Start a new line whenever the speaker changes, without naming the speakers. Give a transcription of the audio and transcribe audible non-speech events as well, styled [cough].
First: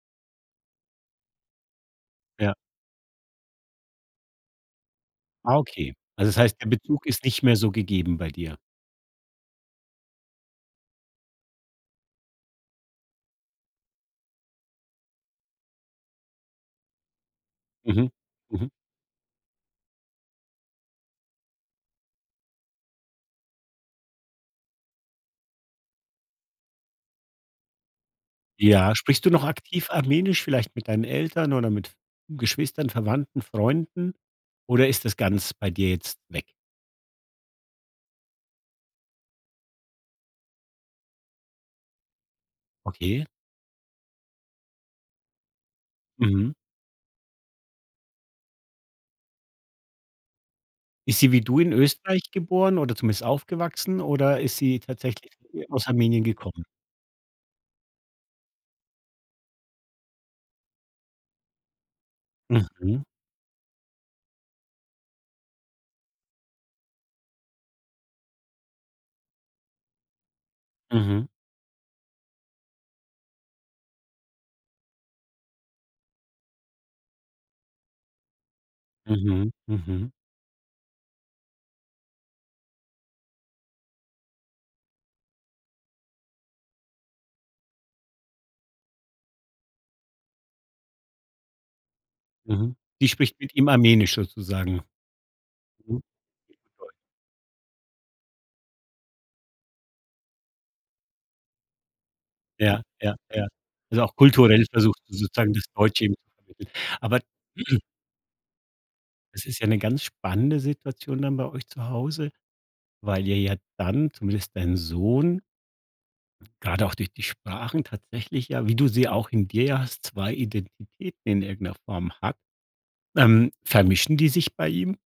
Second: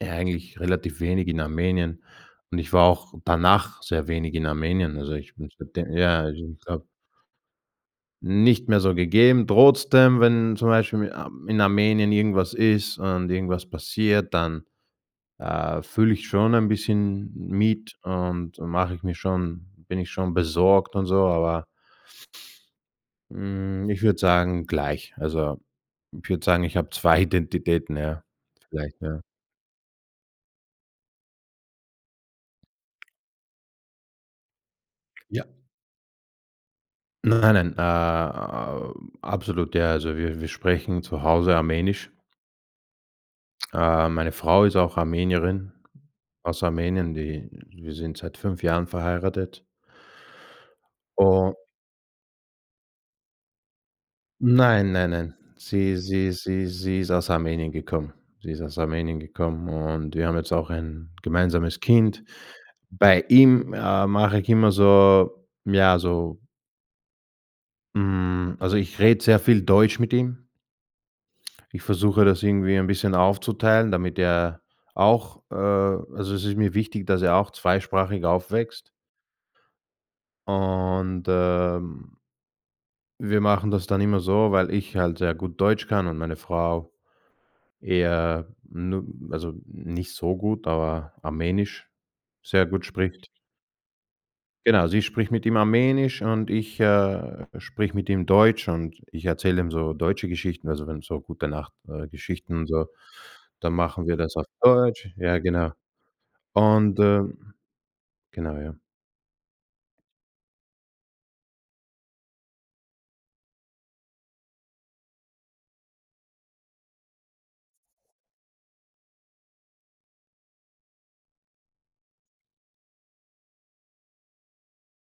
Ja, eigentlich relativ wenig in Armenien,
Ja.
und ich war auch danach sehr wenig in Armenien. Also, ich bin
Ah, okay.
seitdem ja,
Also, das
also,
heißt,
ich
der
glaube
Bezug ist nicht mehr so gegeben bei dir.
Nicht mehr so gegeben. Trotzdem, wenn zum Beispiel in Ar in Armenien irgendwas ist und irgendwas passiert, dann, äh, fühle ich schon ein bisschen mit
Mhm,
und
mhm.
mache ich mir schon bin ich schon besorgt und so, aber Hm, ich würde sagen, gleich. Also, ich würde sagen, ich habe 2 Identitäten, ja?
Ja.
Vielleicht, ja.
Sprichst du noch aktiv Armenisch, vielleicht mit deinen Eltern oder mit V Geschwistern, Verwandten, Freunden? Oder ist das
Ja.
ganz bei dir jetzt weg?
Nein, nein. Äh, a absolut, ja. Also, wir wir sprechen zu Hause Armenisch.
Okay.
Äh, meine Frau ist auch Armenierin,
Mhm.
aus Armenien. Die wir sind seit 5 Jahren verheiratet.
Ist sie wie
U
du in Österreich geboren oder zumindest aufgewachsen oder ist sie
Nein, nein,
tatsächlich,
nein.
äh, aus
Sie
Armenien
sie
gekommen?
sie sie ist aus Armenien gekommen. Sie ist aus Armenien gekommen und wir haben jetzt auch ein gemeinsames Kind.
Mhm.
Bei ihm, äh, mache ich immer so ja, so Hm, also, ich rede sehr viel Deutsch mit ihm.
Mhm.
Ich versuche, das irgendwie ein bisschen aufzuteilen, damit er auch, äh also, es ist mir wichtig, dass er auch zweisprachig aufwächst.
Mhm, mhm.
Und, ähm wir machen das dann immer so, weil ich halt sehr gut Deutsch kann und meine Frau eher nu also, nicht so gut, aber Armenisch sehr
Mhm,
gut
die
spricht.
spricht mit ihm Armenisch sozusagen?
Genau, sie spricht mit ihm
Mhm. Wie
Armenisch und ich,
toll.
äh, spreche mit ihm Deutsch. Und ich erzähle ihm so deutsche Geschichten, also, wenn so gute Nacht, äh, Geschichten und
Ja,
so,
ja, ja.
dann
Also,
machen
auch
wir das auf
kulturell versucht
Deutsch.
ihr
Ja,
sozusagen das
genau.
Deutsche. [unintelligible]
Und,
Aber
ähm
[clears throat]
Genau, ja.
Es ist ja 'ne ganz spannende Situation dann bei euch zu Hause, weil ihr ja dann, zumindest dein Sohn gerade auch durch die Sprachen tatsächlich ja- wie du sie auch in dir ja hast- 2 Identitäten in irgend 'ner Form hat. Ähm, vermischen die sich bei ihm?